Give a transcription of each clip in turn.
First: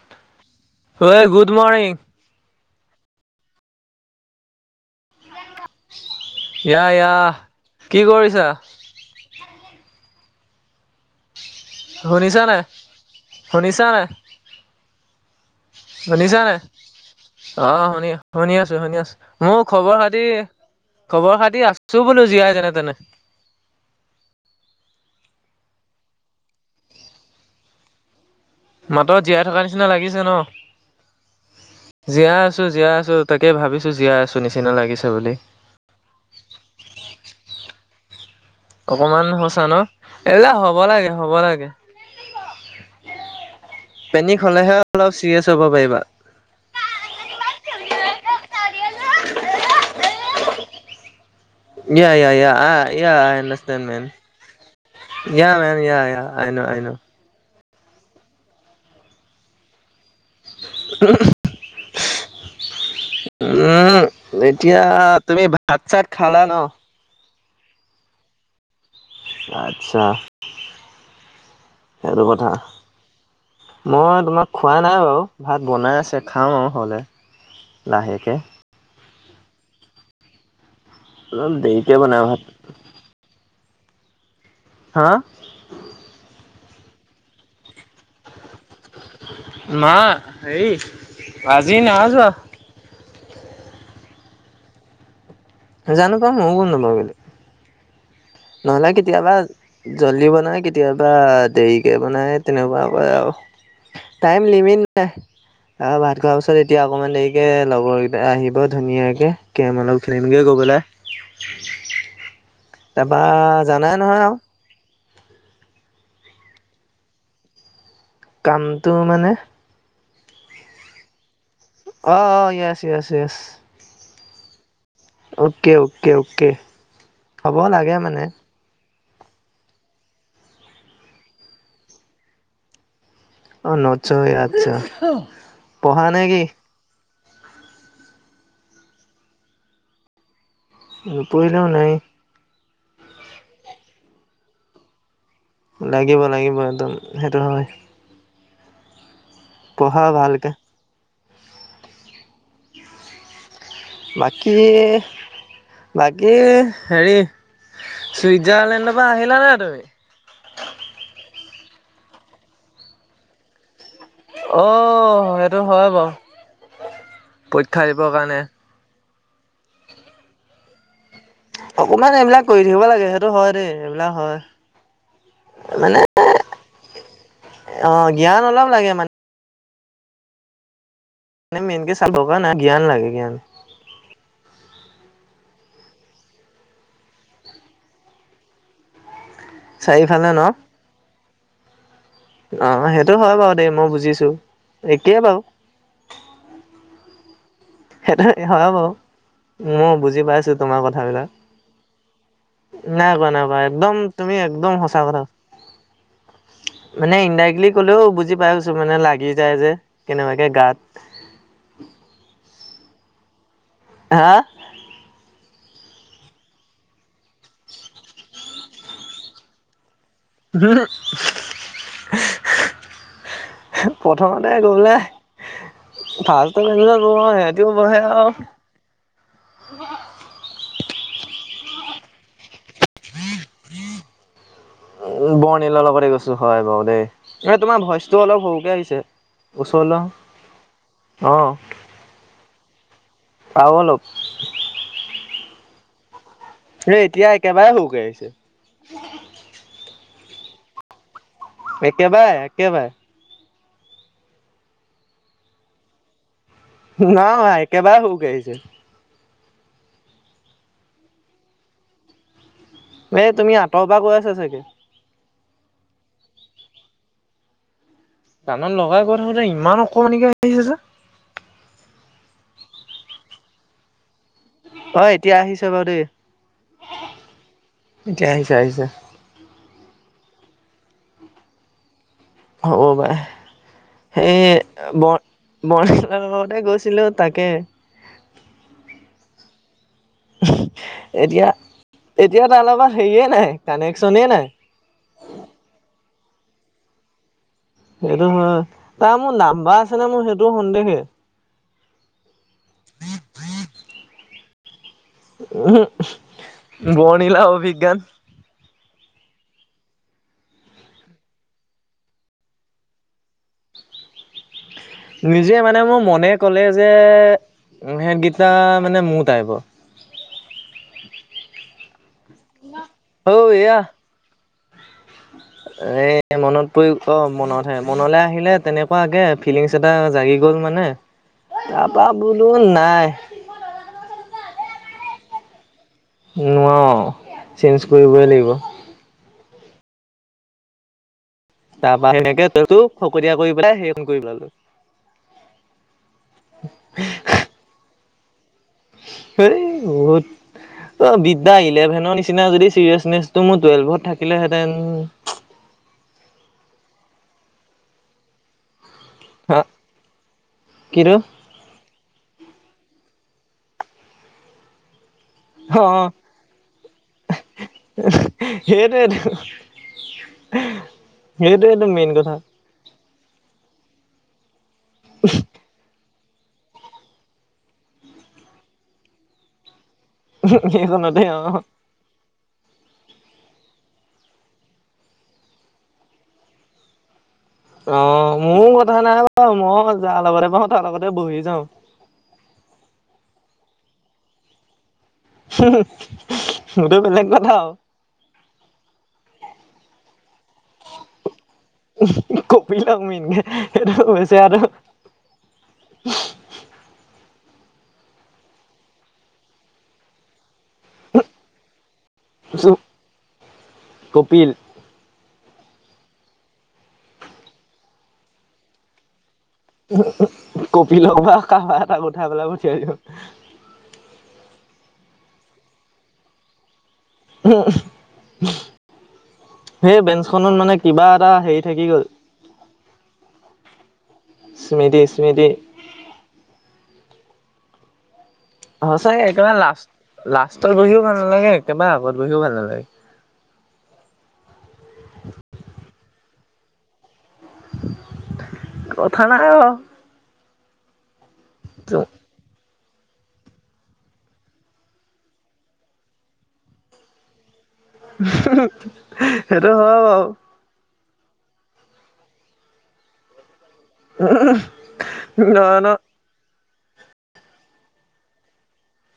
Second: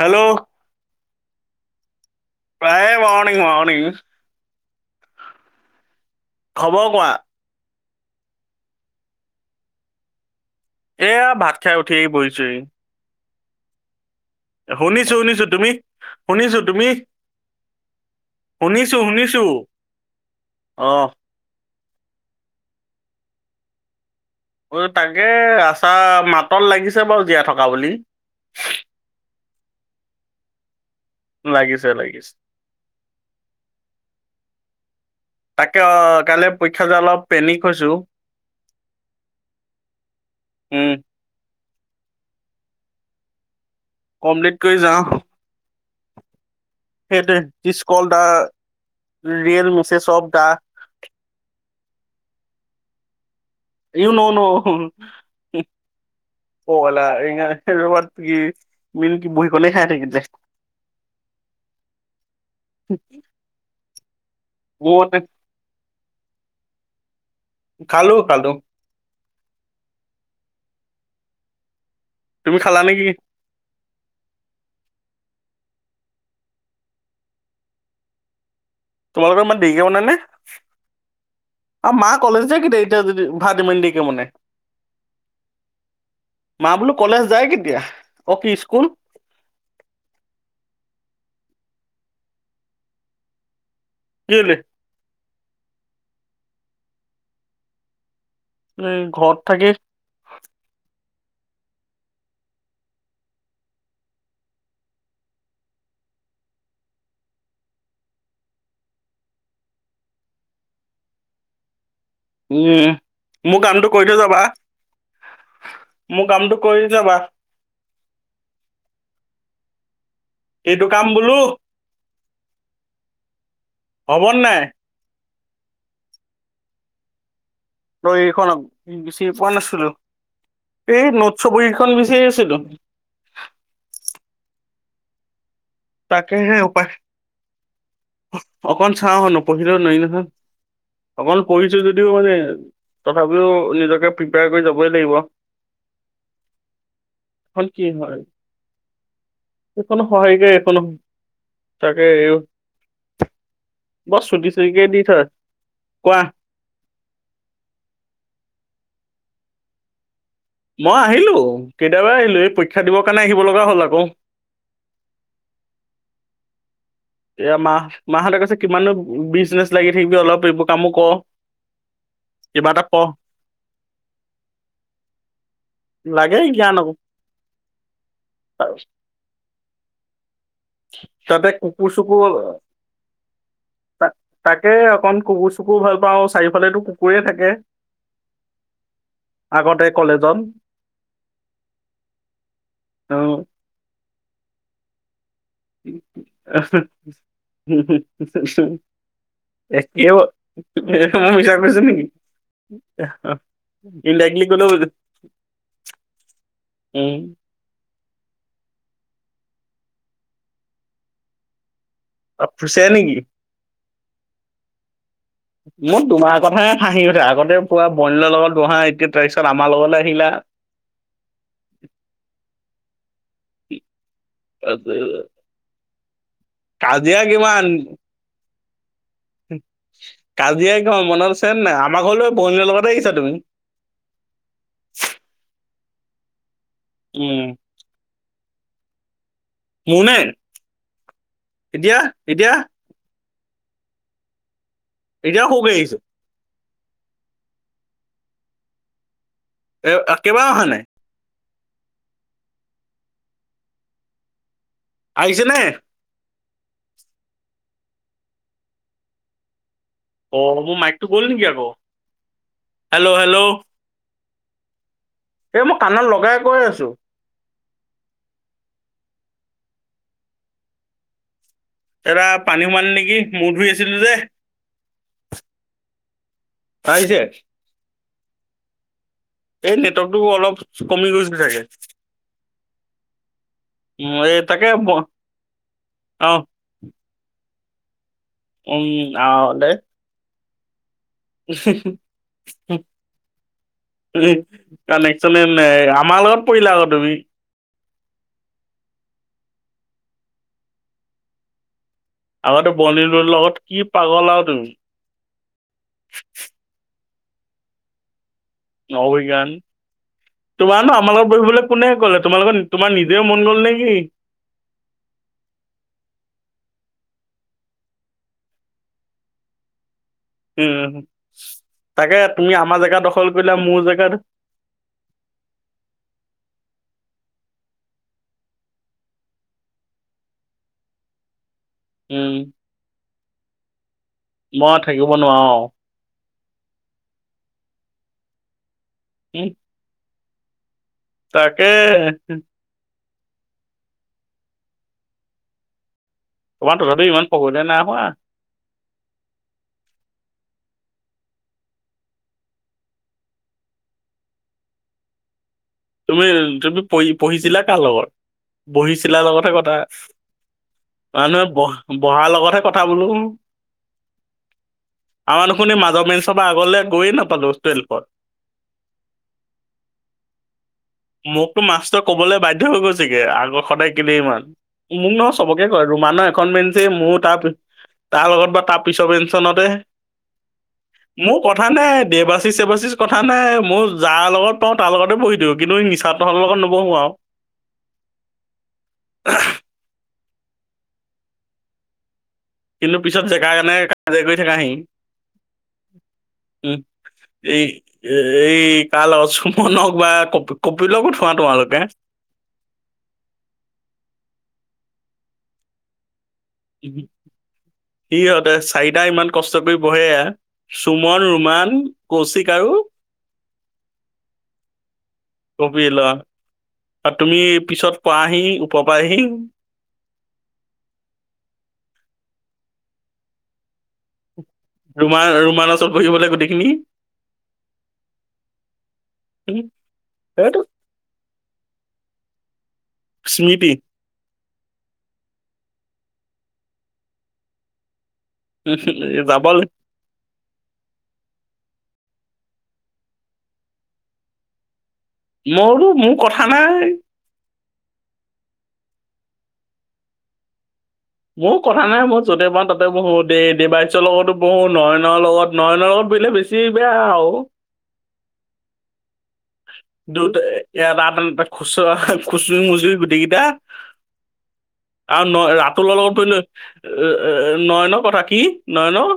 Hello অই good morning. এই morning morning [inaudible] খবৰ কোৱা ইয়া-ইয়া। কি কৰিছা? [inaudible] এয়া ভাত [unintelligible] শুনিছা বহিছোহি নাই শুনিছা নাই শুনিছো শুনিছো তুমি শুনিছা শুনিছো নাই তুমি অ শুনি শুনি আছো শুনি শুনিছো আছো শুনিছো মোৰ খবৰ খাতি অ খবৰ খাতি আ ছো বোলো জীয়াই যেনে তেনে অ তাকে আছা মাতত লাগিছে বাৰু জীয়াই থকা বুলি মাতত জীয়াই থকাৰ নিচিনা লাগিছে ন লাগিছে লাগিছে জীয়াই আছো জীয়াই আছো তাকে ভাবিছো জীয়াই আছো নিচিনা লাগিছে বুলি তাকে অ কাইলৈ পৰীক্ষা যে অলপ পেনিক হৈছো অকমান হৈছা ন এলা হ'ব উম লাগে হ'ব লাগে পেনিক কমপ্লিট কৰি হলেহে যাওঁ অলপ চিৰিয়াছ হ'ব পাৰিবা সেইটোৱে this call the real message of the ইয়া ইয়ায়া অ ইয়া আইনডা ইউ নও নও হু উ মেন ইয়া ইয়া আই ন প আই ন বালা ইঙা লগত কি মিল কি বহী কলেই খাই থাকিলে হু হু উম এতিয়া তুমি ভাত চাত খালা ন খালো খালো আচ্ছা সেইটো কথা তুমি খালা নেকি মই তোমাক খোৱা নাই বাৰু ভাত বনাই আছে খাম আৰু হ'লে লাহেকে তোমালোকৰ ইমান দেৰিক বনাই নে অলপ দেৰিকে আৰু মা বনাই ভাত। কলেজ যে কি দেই এতিয়াও যদি ভাত ইমান দেৰিকে বনে হা মা বোলো কলেজ যায় কেতিয়া অ কি স্কুল মা হেৰি আজি নাই যোৱা কেলে জানো পাই ময়ো গম নাপাও কেলে নহ'লে এই কেতিয়াবা ঘৰত থাকি জল্দি বনায় কেতিয়াবা দেৰিকে বনায় তেনেকোৱা কৰে আও টাইম লিমিট নাই আহ ভাত খোৱাৰ পিছত এতিয়া অকণমান দেৰিকে লগৰ কেইটা আহিব ধুনীয়াকে কেৰম অলপ খেলিমগে গৈ পেলাই উম তাৰপা মোৰ কামটো জানাই কৰি নহয় থৈ আৰু যাবা মোৰ কামটো কৰি যাবা কামটো মানে এইটো কাম বোলো অ অ য়েছ য়েছ য়েছ হ'ব নাই অকে অকে অকে হ'ব লাগে তই মানে এইখন বিচাৰিয়ে পোৱা নাছিলো এই নোটচ বহীখন বিচাৰি আছিলো অ নোটছৰ বহী আচ্ছা পঢ়া নে কি তাকেহে উপায় অকন চাও নপঢ়িলেও নোৱাৰি নহয় অকমান নপঢ়িলেও পঢ়িছো নাই যদিও মানে তথাপিও নিজকে প্ৰিপেয়াৰ কৰি যাবই লাগিব লাগিব লাগিব একদম সেইটো এখন হয় কি হ'ল এইখনো পঢ়া সহায়িকে ভালকে এইখনো তাকে এইও বাকী কোৱা বাকী হেৰি চুইজাৰলেণ্ডৰ পৰা আহিলানে তুমি। মই আহিলো কেতিইয়াবা আহিলো এই পৰীক্ষা দিবৰ কাৰণে আহিব লগা হ'ল আকৌ। অ', সেইটো হয় বাৰু এয়া পৰীক্ষা মাহ দিবৰ মাহঁতে কাৰণে কৈছে কিমানো বিজনেছ লাগি থাকিবি অলপ এইবোৰ কামো কৰ। অকমান এইবিলাক কৰি কিবা এটা থাকিব পঢ় লাগে সেইটো হয় দেই এইবিলাক হয় মানে আাগে জ্ঞানো অ', জ্ঞান অলপ লাগে মানে তিহতে কুকুৰ মেইনকে চাব চুকুৰ দৰকাৰ হ নাই জ্ঞান লাগে জ্ঞান ত তাকে অকণ কুকুৰ চুকুৰ ভাল পাওঁ চাৰিওফালে কুকুৰে থাকে। আগতে কলেজত চাৰিওফালে ন অ', সেইটো হয় বাৰু দেই মই বুজিছোঁ একয়েই বাৰু। আহ [unintelligible] সেইটো মিচ কৰিছ হয় বাৰু মই বুজি পাইছো তোমাৰ কথাবিলাক নেকি নাই কোৱা নাই কোৱা একদম [unintelligible] তুমি ইনড্ৰাৰিক্টলি কলে একদম হৈ গ'ল। সঁচা কথা মানে ইনড্ৰাক্টলি ক'লেও বুজি পাইছোঁ মানে লাগি যায় যে কেনেবাকে গাত। অ', ফুছে নে কি। হা [inaudible] মোৰ তোমাৰ কথাহে হাঁহি উঠে আগতে পুৰা বৰ্ণিলৰ লগত বহা এতিয়া তাৰিপিছত আমাৰ লগলৈ আহিলা। [unintelligible] প্ৰথমতে গ'লে ফাৰ্ষ্ট এ গ কাজিয়া কিমান সিহঁতিও বহে আৰু কাজিয়া গ মনত আছেনে নাই আমাৰ ঘৰলৈ বৰ্ণিল লগতে আহিছা তুমি। উ বৰ্ণিলৰ লগতে গৈছোঁ হয় বাৰু দেই উম এই তোমাৰ ভইচটো অলপ সৰুকে আহিছে। মোৰ নে ওচৰলৈ এতিয়া এতিয়া আহ আও অলপ। এতিয়াও সৈ আহিছোঁ। এ এতিয়া একেবাৰে সৰুকৈ আহিছে। এ কেইবাৰ অহা নাই। একেবাৰে আহে একেবাৰ। আহিছে নে? নাই একেবাৰে সৰুকে আহিছে। অ', মোৰ মাইকতটো গ'ল নেকি আকৌ। হেল্ল' এ হেল্ল' তুমি আঁতৰ পৰা গৈ আছা চাগে। এই মই কাণত লগাই কৈ আছোঁ। কানত লগাই গৈ থাকোঁতে ইমান অকমানি কে হৈছে যে। এৰা পানী সোমাল নেকি মূৰ ধুই আছিলোঁ যে। অ', এতিয়া আহিছ বাৰু দেই। চাইছে। এতিয়া আহিছ আহিছে। এই নেটৱৰ্কতটো অলপ কমি গৈছে থাকে। হ'ব বাই উম সেই এই তাকে ব বৰাৰ অ লগতে গৈছিলোঁ। তাকে। উম আহ দে। এতিয়া এতিয়া তাৰ লগত হেৰিয়ে নাই কানেকশ্যনেই নাই। কাণেকশ্যনে নাই আমাৰ লগত পৰিলা আকৌ তুমি। সেইটো হয় তাৰ মোৰ নাম্বাৰ আছে নে মোৰ সেইটোও সন্দেহে। আগতে বৰ্নিলৰ লগত কি পাগলা আৰু তুমি। উম বৰ্নিল আৰু অভিজ্ঞান [unintelligible] তোমাৰ ন আমাৰ লগত বহিবলৈ কোনে ক'লে? তোমালোকৰ তোমাৰ নিজেও মন গ'ল নেকি? নিজে মানে মোৰ মনে ক'লে যে সেইকেইটা মানে মোৰ টাইপৰ। উম তাকে তুমি আমাৰ জেগাত দখল অ কৰিলো এয়া মোৰ জেগাত [inaudible] এ মনত পৰি অ মনতহে মনলৈ আহিলে তেনেকুৱা আগে ফিলিংছ টা জাগি গ'ল মানে, তাপা উম বলো নাই মই থাকিব নোৱাৰো। নোৱাৰো, চেঞ্জ কৰিবই লাগিব। [inaudible] তাকে তাৰপা সেনেকে তই খকতীয়া কৰি পেলাই সেইখন কৰি পেলাল। তোমাৰ তথাপিও ইমান ফকতিয় নাই হোৱা। এই বহুত অ বিদ্যা ইলেভেনৰ নিচিনা যদি চিৰিয়াচনেচটো মোৰ টুৱেলভত থাকিলেহেতেন তুমি তুমি পঢ়ি-পঢ়িছিলা কাৰ লগত? বহি চিলাৰ লগতহে হা কথা, কিটো মানুহে ব-বহাৰ লগতহে কথা বোলো। আমাৰ দুখুন অ মাজৰ মেঞ্চৰ আগলে গয়ে নাপালো টুৱেলভত। সেইটোৱেটো মোকতো সেইটোৱে টো মাষ্টৰ মেইন কথা। ক'বলৈ বাধ্য হৈ গৈছেগে আগৰ সদায় কেলে ইমান মোক ন চবক কয় ৰুমানৰ এখন বেঞ্চ মোৰ তাৰ তাৰ লগত বা তাৰ পিছৰ বেঞ্চ খনতে সেইখনতে অ মোৰ কথা নাই দেবাচিচ-চেবাচিচ কথা নাই মই যাৰ লগত পাওঁ তাৰ লগতে বহি দিওঁ, কিন্তু মিছাহঁতৰ লগত নবহো আৰু। অ মোৰ কথা নাই বাৰু। মই যাৰ লগতে পাওঁ তাৰ লগতে বহি যাওঁ। কিন্তু পিছত জেগাৰ কাৰণে কাজিয়া কৰি থাকাহি। উম সেইতু বেলেগ কথা এই আৰু। এই কাৰল চুমনক বা কপ-কপিল উঠোৱা তোমালোকে। কপিলক মেইন, সেইটো বেছেৰাটো [inaudible] সিহঁতে চাৰিটা ইমান কষ্ট কৰি বহে। সুমন, ৰুমান, কৌশিক চুপ আৰু কপিল। কপিল অ। আৰু তুমি পিছত পাৱাহি ওপৰ পৰা আহি কপিলক বা কাৰবাক এটা উঠাই পেলাই পঠিয়াই দিওঁ। ৰুম-ৰুমানা ওচৰত বহিবলৈ গোটেইখিনি উম, সেই বেঞ্চখনত এইটো মানে কিবা এটা হেৰি থাকি গ'ল। স্মৃতি। স্মৃতি-স্মৃতি সঁচাকৈ যাব একেবাৰে লাষ্ট-লাষ্টত বহিও ভাল নালাগে, একেবাৰে আগত বহিও ভাল নালাগে। মোৰোটো মোৰ কথা নাই কথা নাই অ। মোৰ কথা নাই মই য'তে পাওঁ ত বহো দে-দেবাইচৰ লগতো বহো, নয়নৰ লগত নয়নৰ লগত বহিলে বেছি বেয়া আৰু। [unintelligible] বাও দুটা ইয়াত খুচুৰা, খুচৰি-মুচৰি গোটেই কেইটা আৰু ন নয়ন ৰাতুলৰ লগত পৰিলে', এ', -এ', -এ', নয়নৰ কথা কি, নয়নৰ?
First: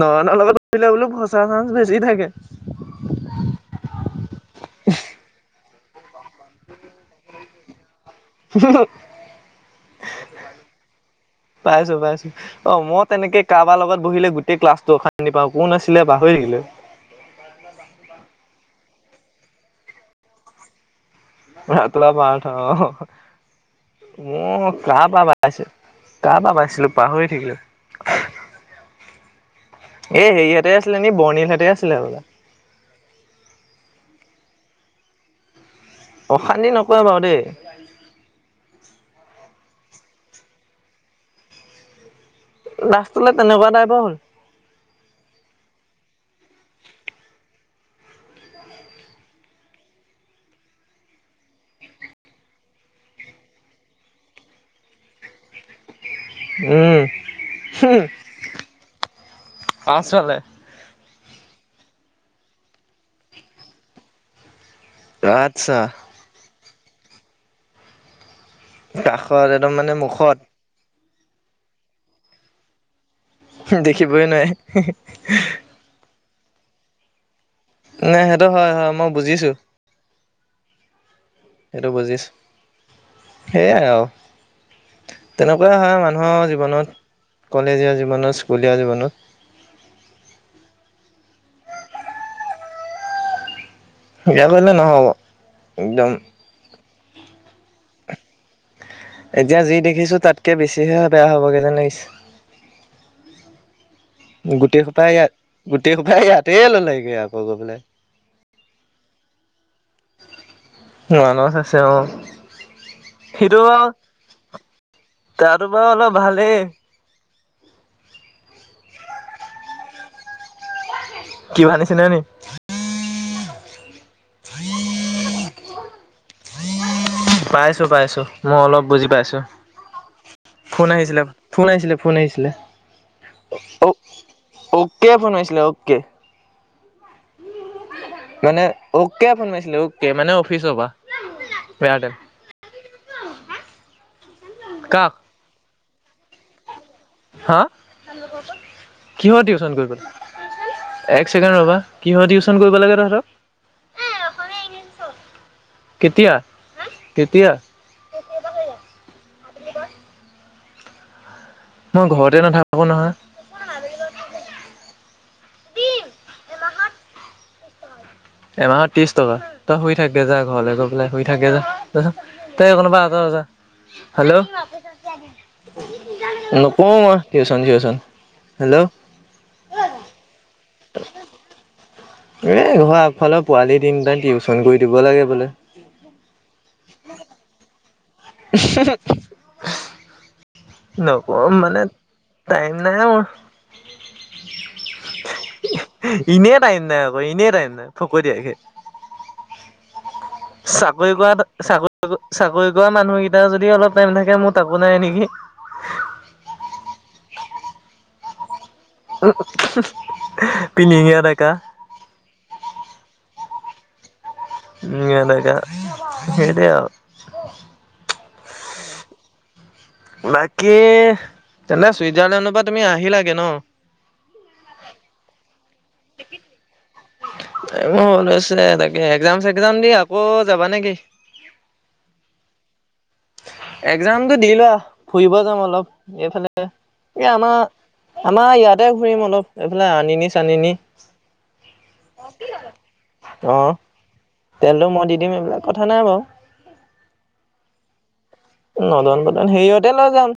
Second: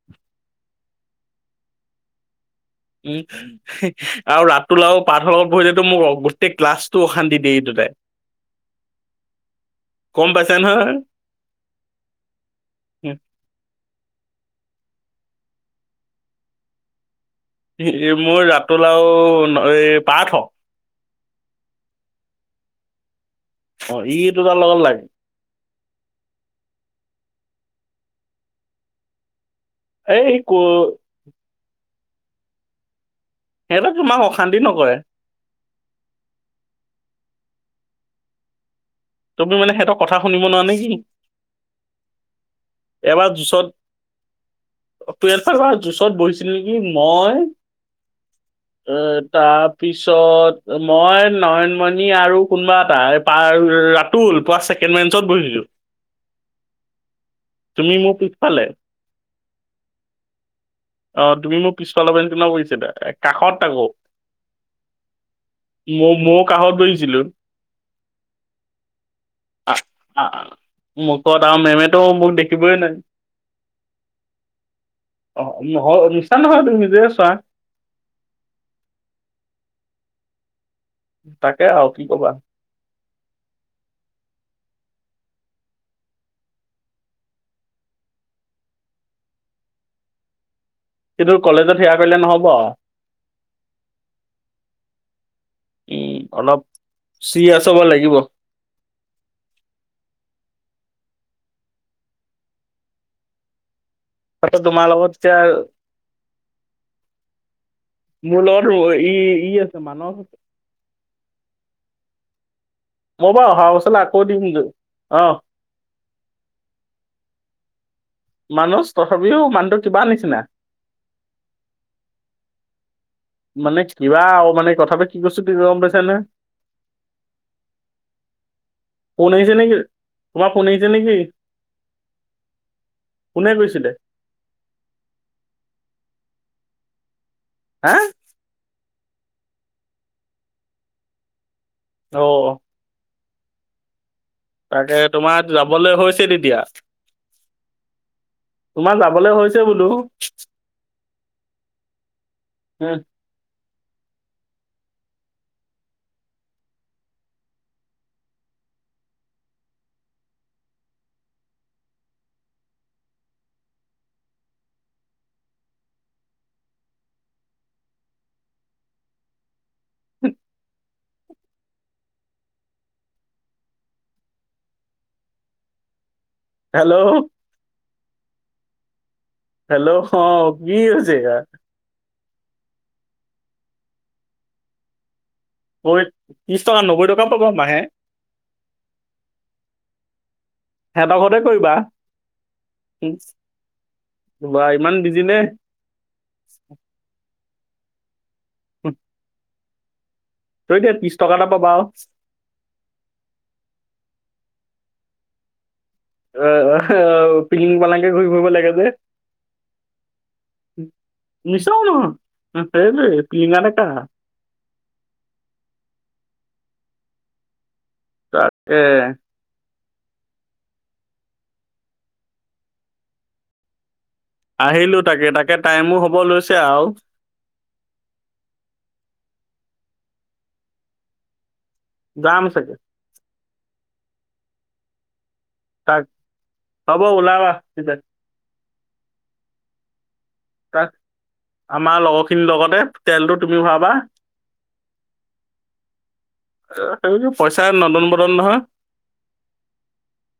নয়নৰ লগত বহিলে বোলোঁ ফচাৰ চান্স বেছি থাকে', কি? হি', আৰু ৰাতুল আৰু পাৰ্থৰ লগত বহিলেতো মোক অবস্থ', গোটেই ক্লাছতো অশান্তি দিয়ে এই দুটাই', হুমহুম', হি', গম -হি', পাইছা নহয় পাইছোঁ - পাইছোঁ', অ' মই তেনেকে কাৰোবাৰ লগত বহিলে গোটেই ক্লাছতো অশান্তি পাওঁ, কোন আছিলে পাহৰি থাকিলোঁ', ই', -এই', মোৰ, ৰাতুল আৰু ন এই পাৰ্থ', ৰাতুল আৰু পাৰ্থ অহ', অ ই -হ', দুটাৰ মোৰ লগত লাগে কাৰ পৰা', পাইছোঁ, কাৰ পৰা পাইছিলোঁ পাহৰি থাকিলোঁ', এই হেৰিহঁতে আছিলে নি, বৰ্ণিলহঁতে আছিলে বোলে', সিহঁতক তোমাৰ অশান্তি নকৰে', অশান্তি নকৰে বাৰু দেই', তুমি মানে সিহঁতৰ কথা শুনিব নোৱাৰা নে কি? এবাৰ লাষ্টলে তেনেকুৱা জোচত', টাইপৰ হ'ল টুৱেলভত এবাৰ জোচত বহিছিলোঁ নেকি মই? এ', তাৰপিছত মই নয়নমণি আৰু কোনোবা এটা, পাৰ', - ৰৰৰ', ৰাতুল, নোপোৱা ছেকেঞ্চত বহিছিলোঁ', উম', - তুমি হুম', মোৰ পিছফালে পাছফালে', অ', তুমি মোৰ পিছফালৰ বেঞ্চখনত বহিছিলে, এ', কাষত তাকৌ', আচ্ছা মই-মইও কাষত বহিছিলোঁ', কাষতে', অহ', মুখত আৰু মে'মেতো মোক দেখিবই নোৱাৰে', দেখিবই নোৱাৰে হিহি', অ নহয়, মিছা নহয় তুমি নিজেই চোৱা', নাই সেইটো হয়', -হয়', মই বুজিছোঁ, তাকে আৰু সেইটো কি কবা বুজিছোঁ', সেইয়াই আৰু', তেনেকুৱা হয় মানুহৰ জীৱনত, কলেজীয়া জীৱনত, স্কুলীয়া জীৱনত', কিন্তু কলেজত সেয়া কৰিলে নহ'ব আৰু', বেয়া কৰিলে নহ'ব, একদম', উম অলপ, ছিৰিয়াছ হ'ব লাগিব', এতিয়া যি দেখিছোঁ, তাতকে বেছিহে বেয়া হ'বগে যেন লাগিছে', তাতে গোটে তোমাৰ সোপা লগত ইয়াত, এতিয়া গোটেই সোপাই ইয়াতে ল'লেগে আকৌ গৈ পেলাই', মোৰ লগৰটো ই', - ই', আছে, মানস আছে', মানস আছে, অ', মই বাৰু সিটো অহা বছৰলৈ আকৌ দিম যে, অ', তোমাৰ অলপ ভালেই', মানস, তথাপিও মানুহটো কিবা নিচিনা', কিবা নিচিনা নি? মানে কিবা আৰু, মানে কথাটো কি কৈছোঁ তুমি গম পাইছা নে? পাইছোঁ', - পাইছোঁ', মই অলপ বুজি ফোন পাইছোঁ', আহিছে নেকি তোমাৰ ফোন আহিছে নেকি আহিছিলে, ফোন আহিছিলে, ফোন আহিছিলে, কোনে কৈছিলে অও', অ'কে ফোন মাৰিছিলে, অ'কে', হাঁ? মানে অ'কে ফোন মাৰিছিলে, অকে, মানে অফিচৰ পৰা, বেয়া টাইম', অ'। তাকেহে, কাক তোমাৰ যাবলে হৈছে তেতিয়া। হাঁ? তোমাৰ যাবলে হৈছে বোলো। এক ছেকেণ্ড ৰ'বা। কিহৰ টিউচন কৰিব লাগে তহঁতক? কেতিয়া? কেতিয়া? মই ঘৰতে নাথাকো নহয়। এমাহত ত্ৰিশ টকা। তই শুই থাকগে যা, ঘৰলে গৈপেলাই শুই থাকগে যা। যাচোন। তই এইখনৰ পৰা আতৰ যা, হেল্ল'। নকৰোঁ মই, হেল্ল' টিউচন ছিউছন। হেল্ল'। হেল্ল', হ', কি হৈছে ইয়াৰ? এই ঘৰৰ আগফালৰ পোৱালি তিনটা, টিউচন কৰি দিব লাগে বোলে। ঐ, ত্ৰিশ টকা, নব্বৈ টকা পাবা মাহে। [unintelligible] সেহঁতৰ ঘৰতেই নকওঁ কৰিবা? মানে টাইম নাই মোৰ বাহ, ইমান বিজি নে? ইনে টাইম নাই আকৌ, ইনে টাইম নাই, ফকটীয়াকে। হুঁহ। চাকৰি কৰা এটা, পাবা আৰু চাক-চাকৰি কৰা মানুহকিটাৰ যদি অলপ টাইম থাকে, মোৰ তাকো নাই নেকি। অ', অ', পিলিং পালাংকে ঘূৰি ফুৰিব লাগে যে। উ, হুহ, পিলিঙীয়া ডেকা। মিছাও নহয় উম সেইটোৱেই, পিলিঙা ডেকা। ই এনেকা, সেইটোৱেই আৰু। তাকেহে। বাকী, তেনে চুইজাৰলেণ্ডৰ পৰা তুমি আহিলাগে ন? আহিলোঁ তাকে, তাকে টাইমো হ'ব লৈছে আও। টাইমো লৈছে তাকে, একজাম চেগজাম দি আকৌ যাবা নেকি? যাম চাগে। একজামটো দি লোৱা, ফুৰিব যাম অলপ, তাক এইফালে, হ'ব এই ওলাবা আমাৰ তেতিয়া আমাৰ ইয়াতেই ঘূৰিম অলপ, এইফালে আনিনি চানিনি। তাক আমাৰ লগৰখিনি লগতে, তেলটো অ তুমি ভৰাবা। তেলটো মই দি দিম, এইবিলাক কথা নাই বাৰু। অ', সেইটো পইচাই নদন বদন নহয়। নদন বদন হেৰিয়তে লৈ যাম।